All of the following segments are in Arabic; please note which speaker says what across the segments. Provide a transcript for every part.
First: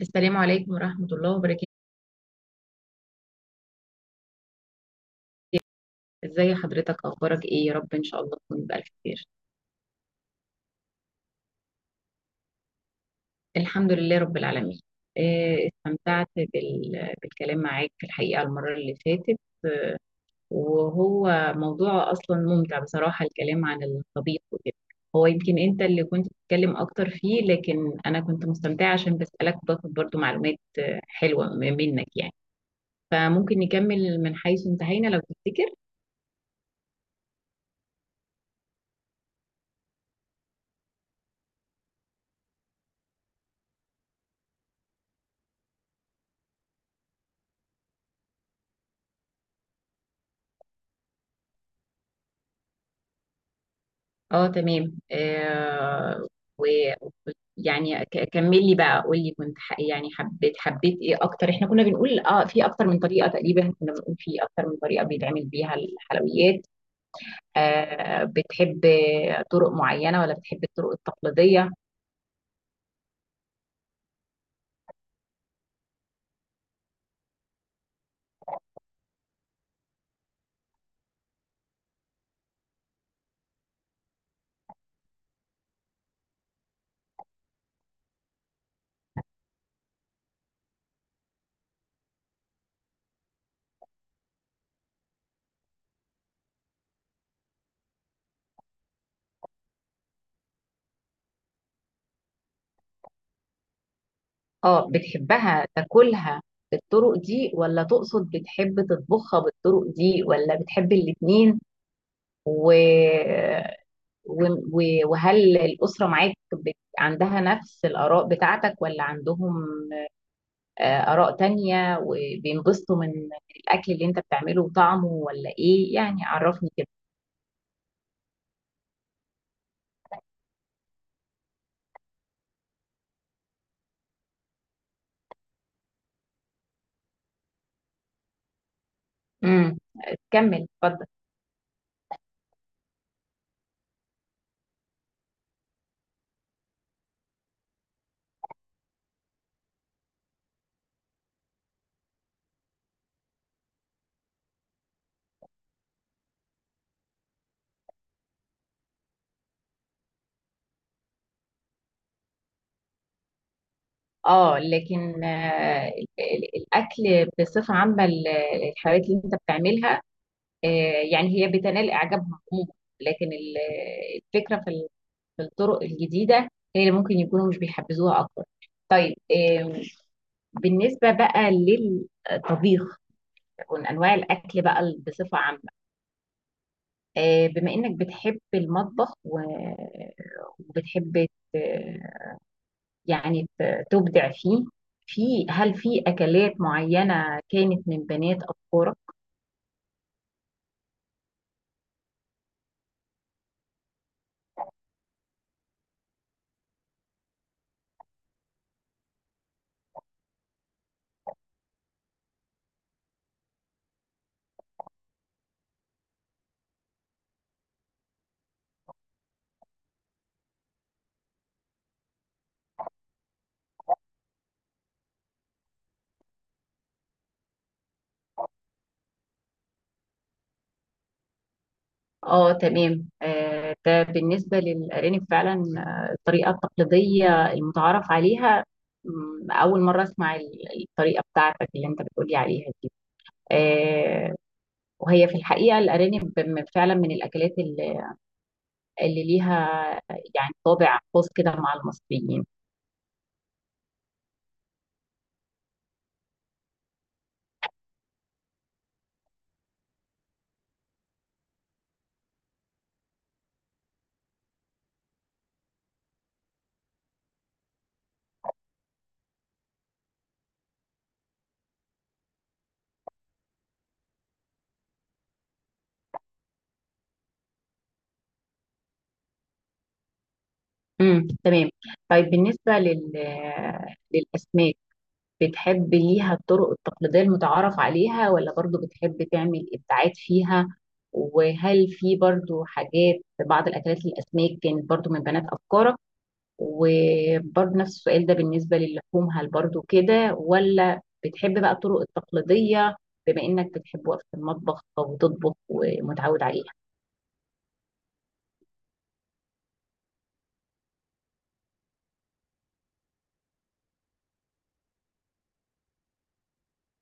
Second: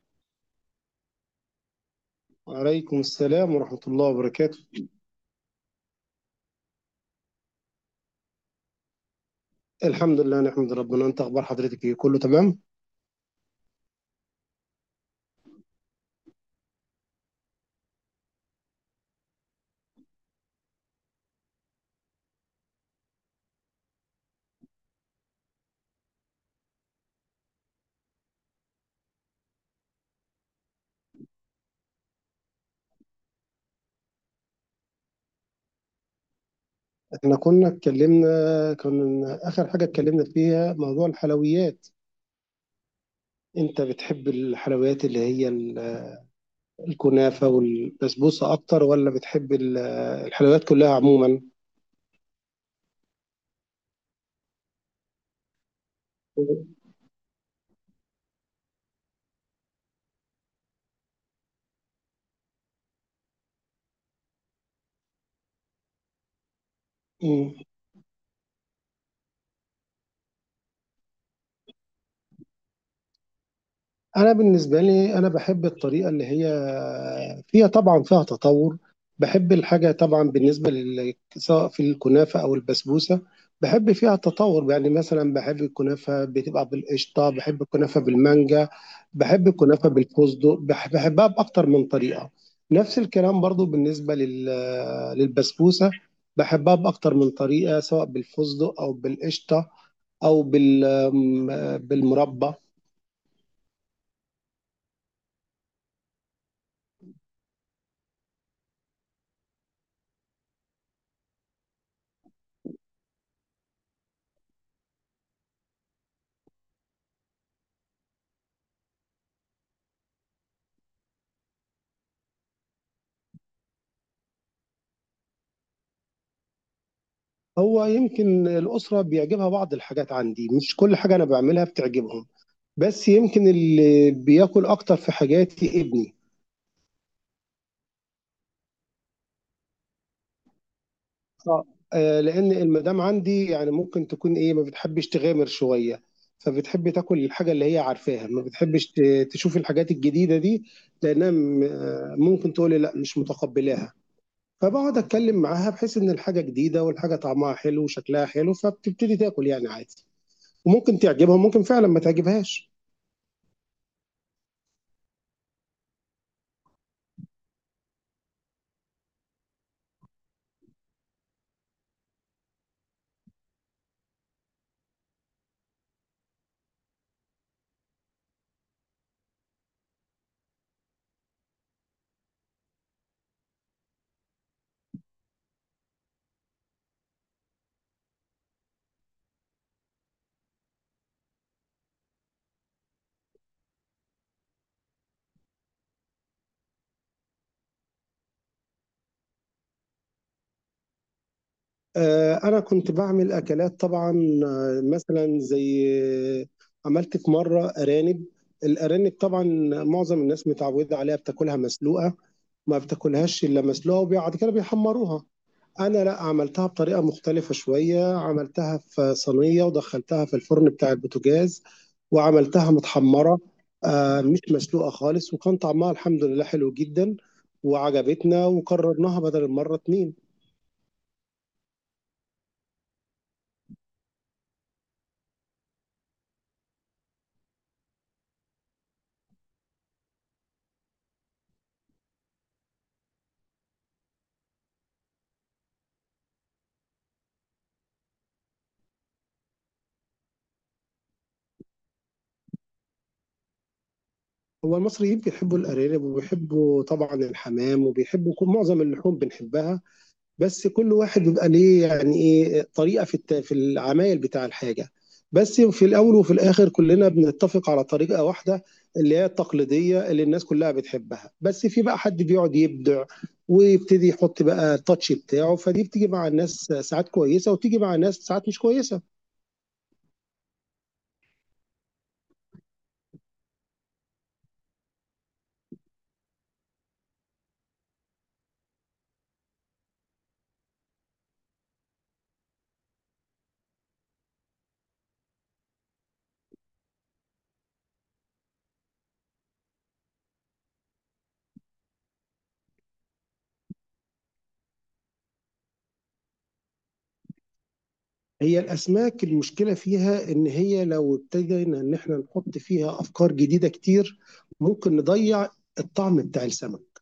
Speaker 1: السلام عليكم ورحمة الله وبركاته.
Speaker 2: وعليكم السلام ورحمة الله وبركاته.
Speaker 1: ازي حضرتك، اخبارك ايه؟ يا رب ان شاء الله تكون بألف خير.
Speaker 2: الحمد لله نحمد ربنا. انت اخبار حضرتك ايه؟ كله تمام؟
Speaker 1: الحمد لله رب العالمين. استمتعت بالكلام معاك في الحقيقة المرة اللي فاتت، وهو موضوع اصلا ممتع بصراحة، الكلام عن الطبيخ وكده. هو يمكن انت اللي كنت بتتكلم اكتر فيه، لكن انا كنت مستمتعة عشان بسألك باخد برضو معلومات حلوة منك يعني. فممكن نكمل من حيث انتهينا لو تفتكر.
Speaker 2: احنا كنا اتكلمنا كنا اخر حاجة اتكلمنا فيها موضوع الحلويات. انت بتحب الحلويات اللي هي الكنافة والبسبوسة اكتر، ولا بتحب الحلويات كلها عموما؟
Speaker 1: اه تمام آه. ويعني كمل لي بقى، قول لي كنت ح... يعني حبيت ايه اكتر؟ احنا كنا بنقول اه في اكتر من طريقة، تقريبا كنا بنقول في اكتر من طريقة بيتعمل بيها الحلويات.
Speaker 2: مم.
Speaker 1: آه بتحب طرق معينة ولا بتحب الطرق التقليدية؟
Speaker 2: انا بالنسبه لي، انا بحب الطريقه اللي هي فيها طبعا فيها تطور. بحب الحاجه طبعا بالنسبه سواء في الكنافه او البسبوسه. بحب فيها تطور، يعني مثلا بحب الكنافه بتبقى بالقشطه، بحب الكنافه بالمانجا، بحب الكنافه بالفستق، بحبها باكتر من طريقه. نفس الكلام برضو بالنسبه للبسبوسه. بحبها باكتر من طريقه، سواء بالفستق او بالقشطه او بالمربى.
Speaker 1: اه بتحبها تاكلها بالطرق دي، ولا تقصد بتحب تطبخها بالطرق دي، ولا بتحب الاتنين؟ و وهل الأسرة معاك عندها نفس الآراء بتاعتك، ولا عندهم آراء تانية، وبينبسطوا من الأكل اللي أنت بتعمله وطعمه، ولا إيه؟ يعني عرفني كده.
Speaker 2: هو يمكن الأسرة بيعجبها بعض الحاجات عندي، مش كل حاجة أنا بعملها بتعجبهم، بس يمكن اللي بياكل أكتر في حاجاتي ابني.
Speaker 1: امم، كمل اتفضل.
Speaker 2: اه. لأن المدام عندي يعني ممكن تكون إيه، ما بتحبش تغامر شوية. فبتحب تاكل الحاجة اللي هي عارفاها، ما بتحبش تشوف الحاجات الجديدة دي، لأنها ممكن تقول لي لا مش متقبلاها. فبقعد أتكلم معاها بحيث إن الحاجة جديدة، والحاجة طعمها حلو وشكلها حلو، فبتبتدي تاكل يعني عادي. وممكن تعجبها وممكن فعلا ما تعجبهاش.
Speaker 1: اه لكن الأكل بصفة عامة، الحلويات اللي أنت بتعملها، آه، يعني هي بتنال إعجابهم عموما، لكن الفكرة في في الطرق الجديدة هي اللي ممكن يكونوا مش بيحبذوها أكتر. طيب بالنسبة بقى للطبيخ ومن أنواع الأكل بقى بصفة عامة، بما إنك بتحب المطبخ و- وبتحب ت- يعني تبدع فيه، في هل في أكلات معينة كانت من بنات أفكارك؟
Speaker 2: أنا كنت بعمل أكلات طبعا. مثلا زي آه، عملت في مرة أرانب. الأرانب طبعا معظم الناس متعودة عليها بتاكلها مسلوقة، ما بتاكلهاش إلا مسلوقة وبعد كده بيحمروها. أنا لا، عملتها بطريقة مختلفة شوية، عملتها في صينية ودخلتها في الفرن بتاع البوتاجاز وعملتها متحمرة، مش مسلوقة خالص، وكان طعمها الحمد لله حلو جدا، وعجبتنا وكررناها بدل المرة اتنين.
Speaker 1: اه تمام. ده بالنسبة للأرانب فعلا الطريقة التقليدية المتعارف عليها. مم، أول مرة أسمع الطريقة بتاعتك اللي أنت بتقولي عليها دي. آه، وهي في الحقيقة الأرانب فعلا من الأكلات اللي ليها يعني طابع خاص كده مع المصريين.
Speaker 2: هو المصري يمكن يحبوا الارانب، وبيحبوا طبعا الحمام، وبيحبوا كل معظم اللحوم بنحبها، بس كل واحد بيبقى ليه يعني ايه طريقه في العمايل بتاع الحاجه. بس في الاول وفي الاخر كلنا بنتفق على طريقه واحده، اللي هي التقليديه اللي الناس كلها بتحبها، بس في بقى حد بيقعد يبدع ويبتدي يحط بقى التاتش بتاعه، فدي بتيجي مع الناس ساعات كويسه، وتيجي مع الناس ساعات مش كويسه.
Speaker 1: تمام. طيب بالنسبة للأسماك، بتحب ليها الطرق التقليدية المتعارف عليها، ولا برضو بتحب تعمل إبداعات فيها؟ وهل في برضو حاجات، بعض الأكلات الأسماك، كانت برضو من بنات أفكارك؟ وبرضه نفس السؤال ده بالنسبة للحوم، هل برضه كده ولا بتحب بقى الطرق التقليدية، بما انك بتحب وقفة المطبخ وتطبخ ومتعود عليها؟
Speaker 2: هي الأسماك المشكلة فيها إن هي لو ابتدينا إن إحنا نحط فيها أفكار جديدة كتير، ممكن نضيع الطعم بتاع السمك.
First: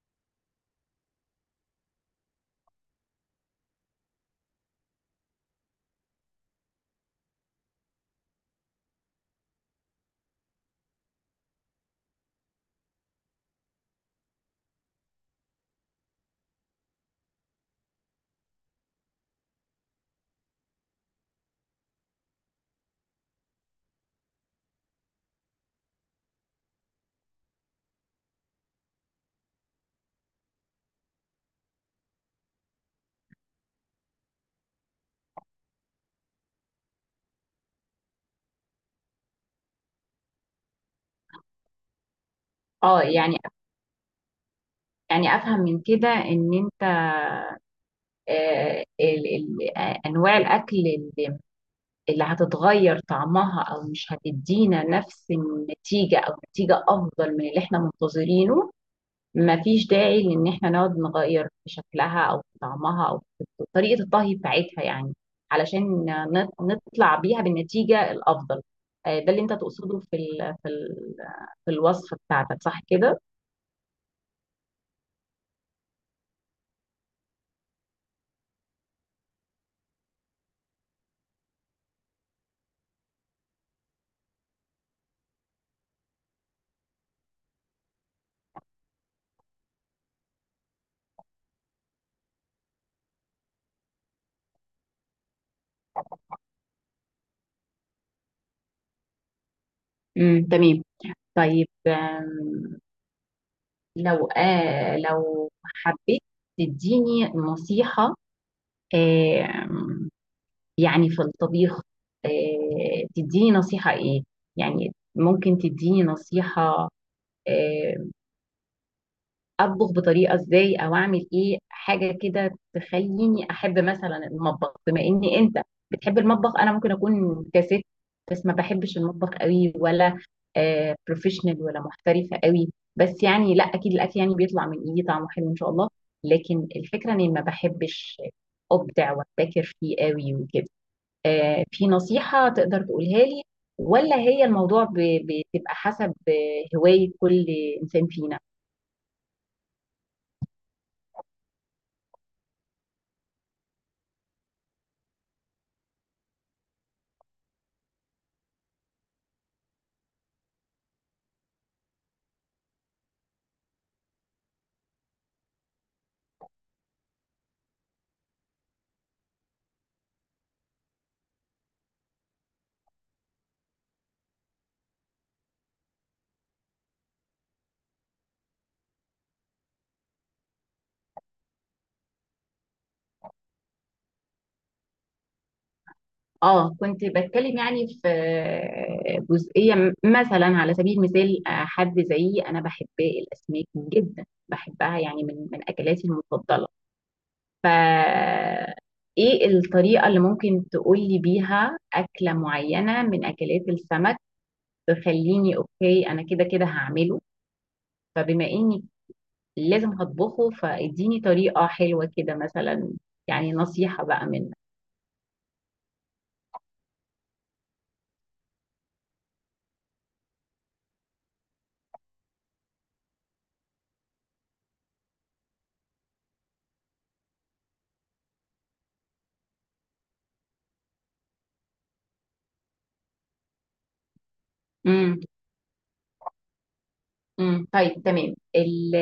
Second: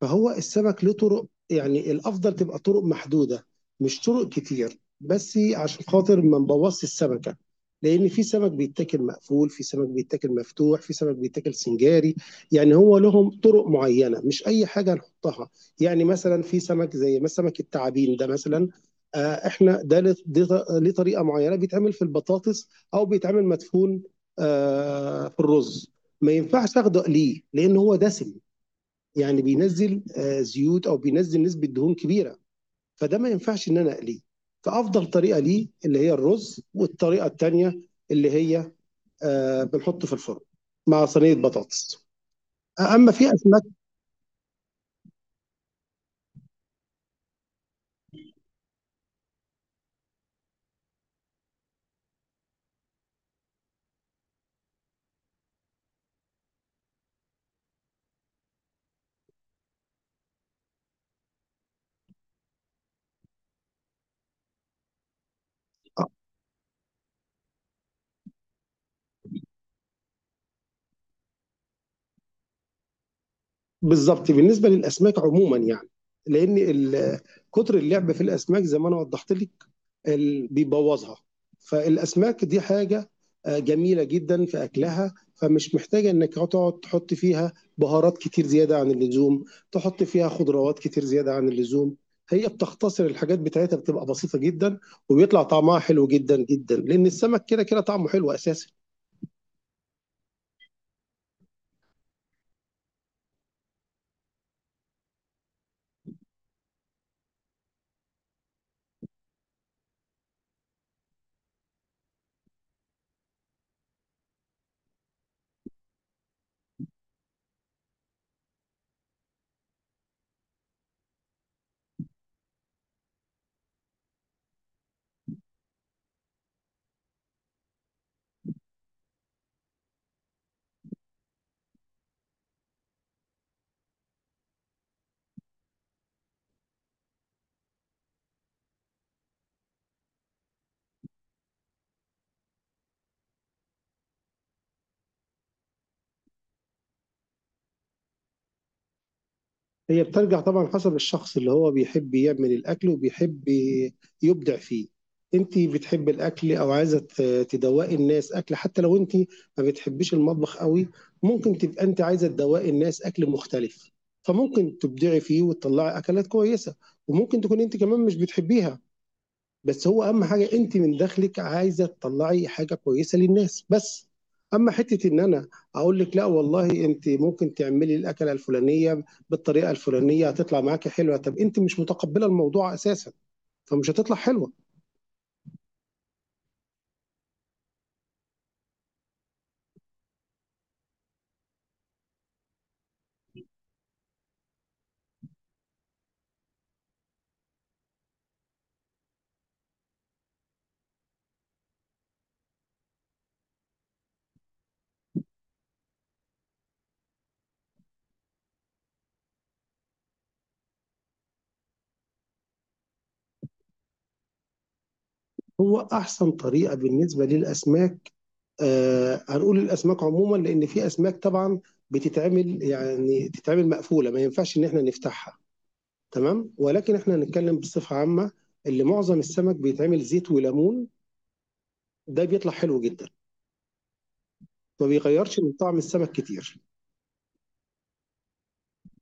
Speaker 2: فهو السمك له طرق، يعني الافضل تبقى طرق محدوده، مش طرق كتير، بس عشان خاطر ما نبوظش السمكه. لان في سمك بيتاكل مقفول، في سمك بيتاكل مفتوح، في سمك بيتاكل سنجاري، يعني هو لهم طرق معينه، مش اي حاجه نحطها. يعني مثلا في سمك زي ما سمك التعابين ده مثلا، احنا ده، ليه طريقه معينه، بيتعمل في البطاطس او بيتعمل مدفون في الرز. ما ينفعش اخده ليه لان هو دسم، يعني بينزل زيوت، او بينزل نسبه دهون كبيره، فده ما ينفعش ان انا اقليه. فافضل طريقه ليه اللي هي الرز، والطريقه الثانيه اللي هي بنحطه في الفرن مع صينيه بطاطس.
Speaker 1: اه
Speaker 2: اما في
Speaker 1: يعني،
Speaker 2: اسماك،
Speaker 1: يعني افهم من كده ان انت انواع الاكل اللي هتتغير طعمها، او مش هتدينا نفس النتيجة او نتيجة افضل من اللي احنا منتظرينه، مفيش داعي لان احنا نقعد نغير في شكلها او في طعمها او في طريقة الطهي بتاعتها، يعني علشان
Speaker 2: آه،
Speaker 1: نطلع بيها بالنتيجة الافضل. ده اللي انت تقصده في ال في ال في الوصفة بتاعتك، صح كده؟
Speaker 2: بالظبط بالنسبه للاسماك عموما يعني، لان كتر اللعب في الاسماك زي ما انا وضحت لك، بيبوظها. فالاسماك دي حاجه جميله جدا في اكلها، فمش محتاجه انك تقعد تحط فيها بهارات كتير زياده عن اللزوم، تحط فيها خضروات كتير زياده عن اللزوم. هي بتختصر الحاجات بتاعتها، بتبقى بسيطه جدا، وبيطلع طعمها حلو جدا جدا، لان السمك كده كده طعمه حلو اساسا.
Speaker 1: تمام. طيب آم، لو آه لو حبيت تديني نصيحة، آم، يعني في الطبيخ، تديني نصيحة ايه؟ يعني ممكن تديني نصيحة آه، اطبخ بطريقه ازاي، او اعمل ايه حاجه كده تخليني احب مثلا المطبخ، بما ان انت بتحب المطبخ. انا ممكن اكون كست، بس ما بحبش المطبخ قوي ولا آه بروفيشنال ولا محترفه قوي. بس يعني لا، اكيد الاكل يعني بيطلع من ايدي طعمه حلو ان شاء الله، لكن الفكره اني ما بحبش ابدع وابتكر فيه قوي وكده. في نصيحه تقدر تقولها لي، ولا هي الموضوع بتبقى حسب هوايه كل انسان فينا؟
Speaker 2: هي بترجع طبعا حسب الشخص اللي هو بيحب يعمل الأكل وبيحب يبدع فيه. انت بتحب الأكل، أو عايزة تدوقي الناس أكل، حتى لو انت ما بتحبيش المطبخ قوي، ممكن تبقى انت عايزة تدوقي الناس أكل مختلف، فممكن تبدعي فيه وتطلعي أكلات كويسة، وممكن تكون انت كمان مش بتحبيها، بس هو اهم حاجه انت من داخلك عايزه تطلعي حاجه كويسه للناس بس. اما حته ان انا اقول لك لا والله انت ممكن تعملي الاكله الفلانيه بالطريقه الفلانيه هتطلع معاكي حلوه، طب انت مش متقبله الموضوع اساسا، فمش هتطلع حلوه.
Speaker 1: اه كنت بتكلم يعني في جزئية مثلا، على سبيل المثال حد زيي انا بحب الاسماك جدا، بحبها يعني من اكلاتي المفضلة، ف ايه الطريقة اللي ممكن تقولي بيها اكلة معينة من اكلات السمك تخليني اوكي انا كده كده هعمله؟ فبما اني لازم هطبخه، فاديني طريقة حلوة كده مثلا، يعني نصيحة بقى منك.
Speaker 2: هو احسن طريقه بالنسبه للاسماك، هنقول الاسماك عموما، لان في اسماك طبعا بتتعمل يعني تتعمل مقفوله، ما ينفعش ان احنا نفتحها، تمام، ولكن احنا هنتكلم بصفه عامه. اللي معظم السمك بيتعمل زيت وليمون، ده بيطلع حلو جدا، ما
Speaker 1: امم
Speaker 2: بيغيرش من طعم السمك كتير.
Speaker 1: امم طيب تمام.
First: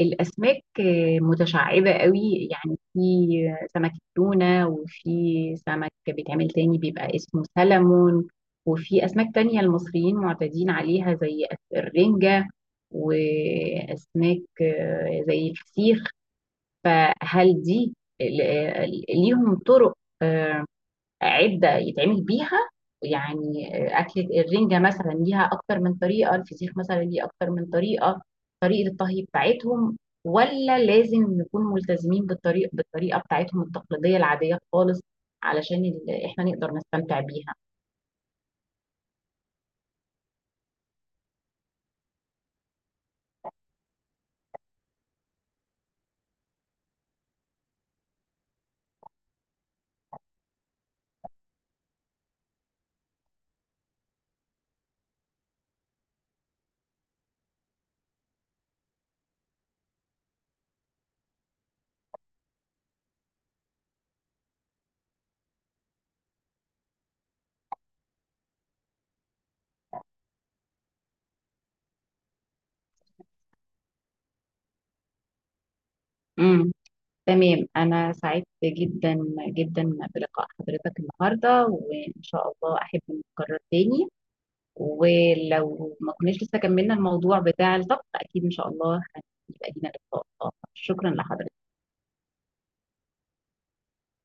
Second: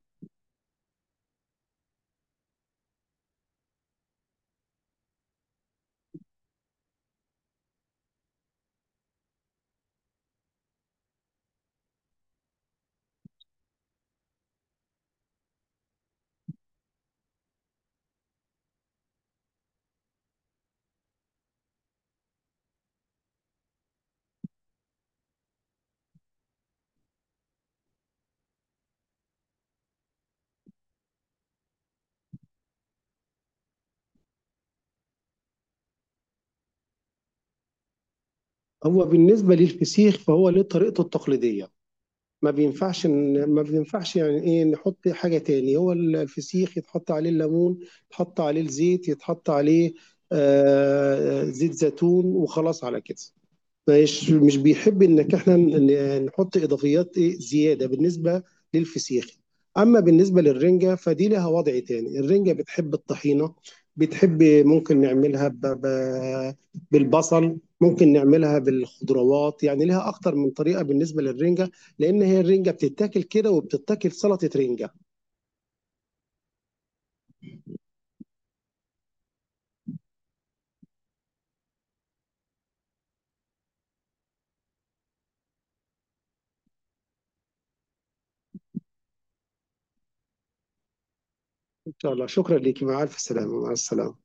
Speaker 1: الأسماك متشعبة قوي، يعني في سمك التونة، وفي سمك بيتعمل تاني بيبقى اسمه سلمون، وفي أسماك تانية المصريين معتادين عليها زي الرنجة، وأسماك زي الفسيخ، فهل دي ليهم طرق عدة يتعمل بيها؟ يعني أكلة الرنجة مثلا ليها أكتر من طريقة، الفسيخ مثلا ليه أكتر من طريقة، طريقة الطهي بتاعتهم، ولا لازم نكون ملتزمين بالطريقة بتاعتهم التقليدية العادية خالص علشان إحنا نقدر نستمتع بيها؟
Speaker 2: هو بالنسبة للفسيخ فهو ليه طريقته التقليدية، ما بينفعش إن- ما بينفعش يعني ايه نحط حاجة تاني. هو الفسيخ يتحط عليه الليمون، يتحط عليه الزيت، يتحط عليه زيت زيتون، وخلاص على كده، مش مش بيحب انك احنا نحط اضافيات ايه زياده بالنسبه للفسيخ. اما بالنسبه للرنجه فدي لها وضع تاني، الرنجه بتحب الطحينه، بتحب ممكن نعملها بالبصل، ممكن نعملها بالخضروات، يعني لها اكتر من طريقه بالنسبه للرنجه، لان هي الرنجه بتتاكل كده وبتتاكل سلطه رنجه.
Speaker 1: امم تمام. انا سعدت جدا جدا بلقاء حضرتك النهارده، وان شاء الله احب نتكرر تاني، ولو ما كناش لسه كملنا الموضوع بتاع الطبخ اكيد ان شاء الله هيبقى لينا لقاء اخر. شكرا لحضرتك.
Speaker 2: ان شاء الله، شكرا ليكي، مع الف سلامه، مع السلامه.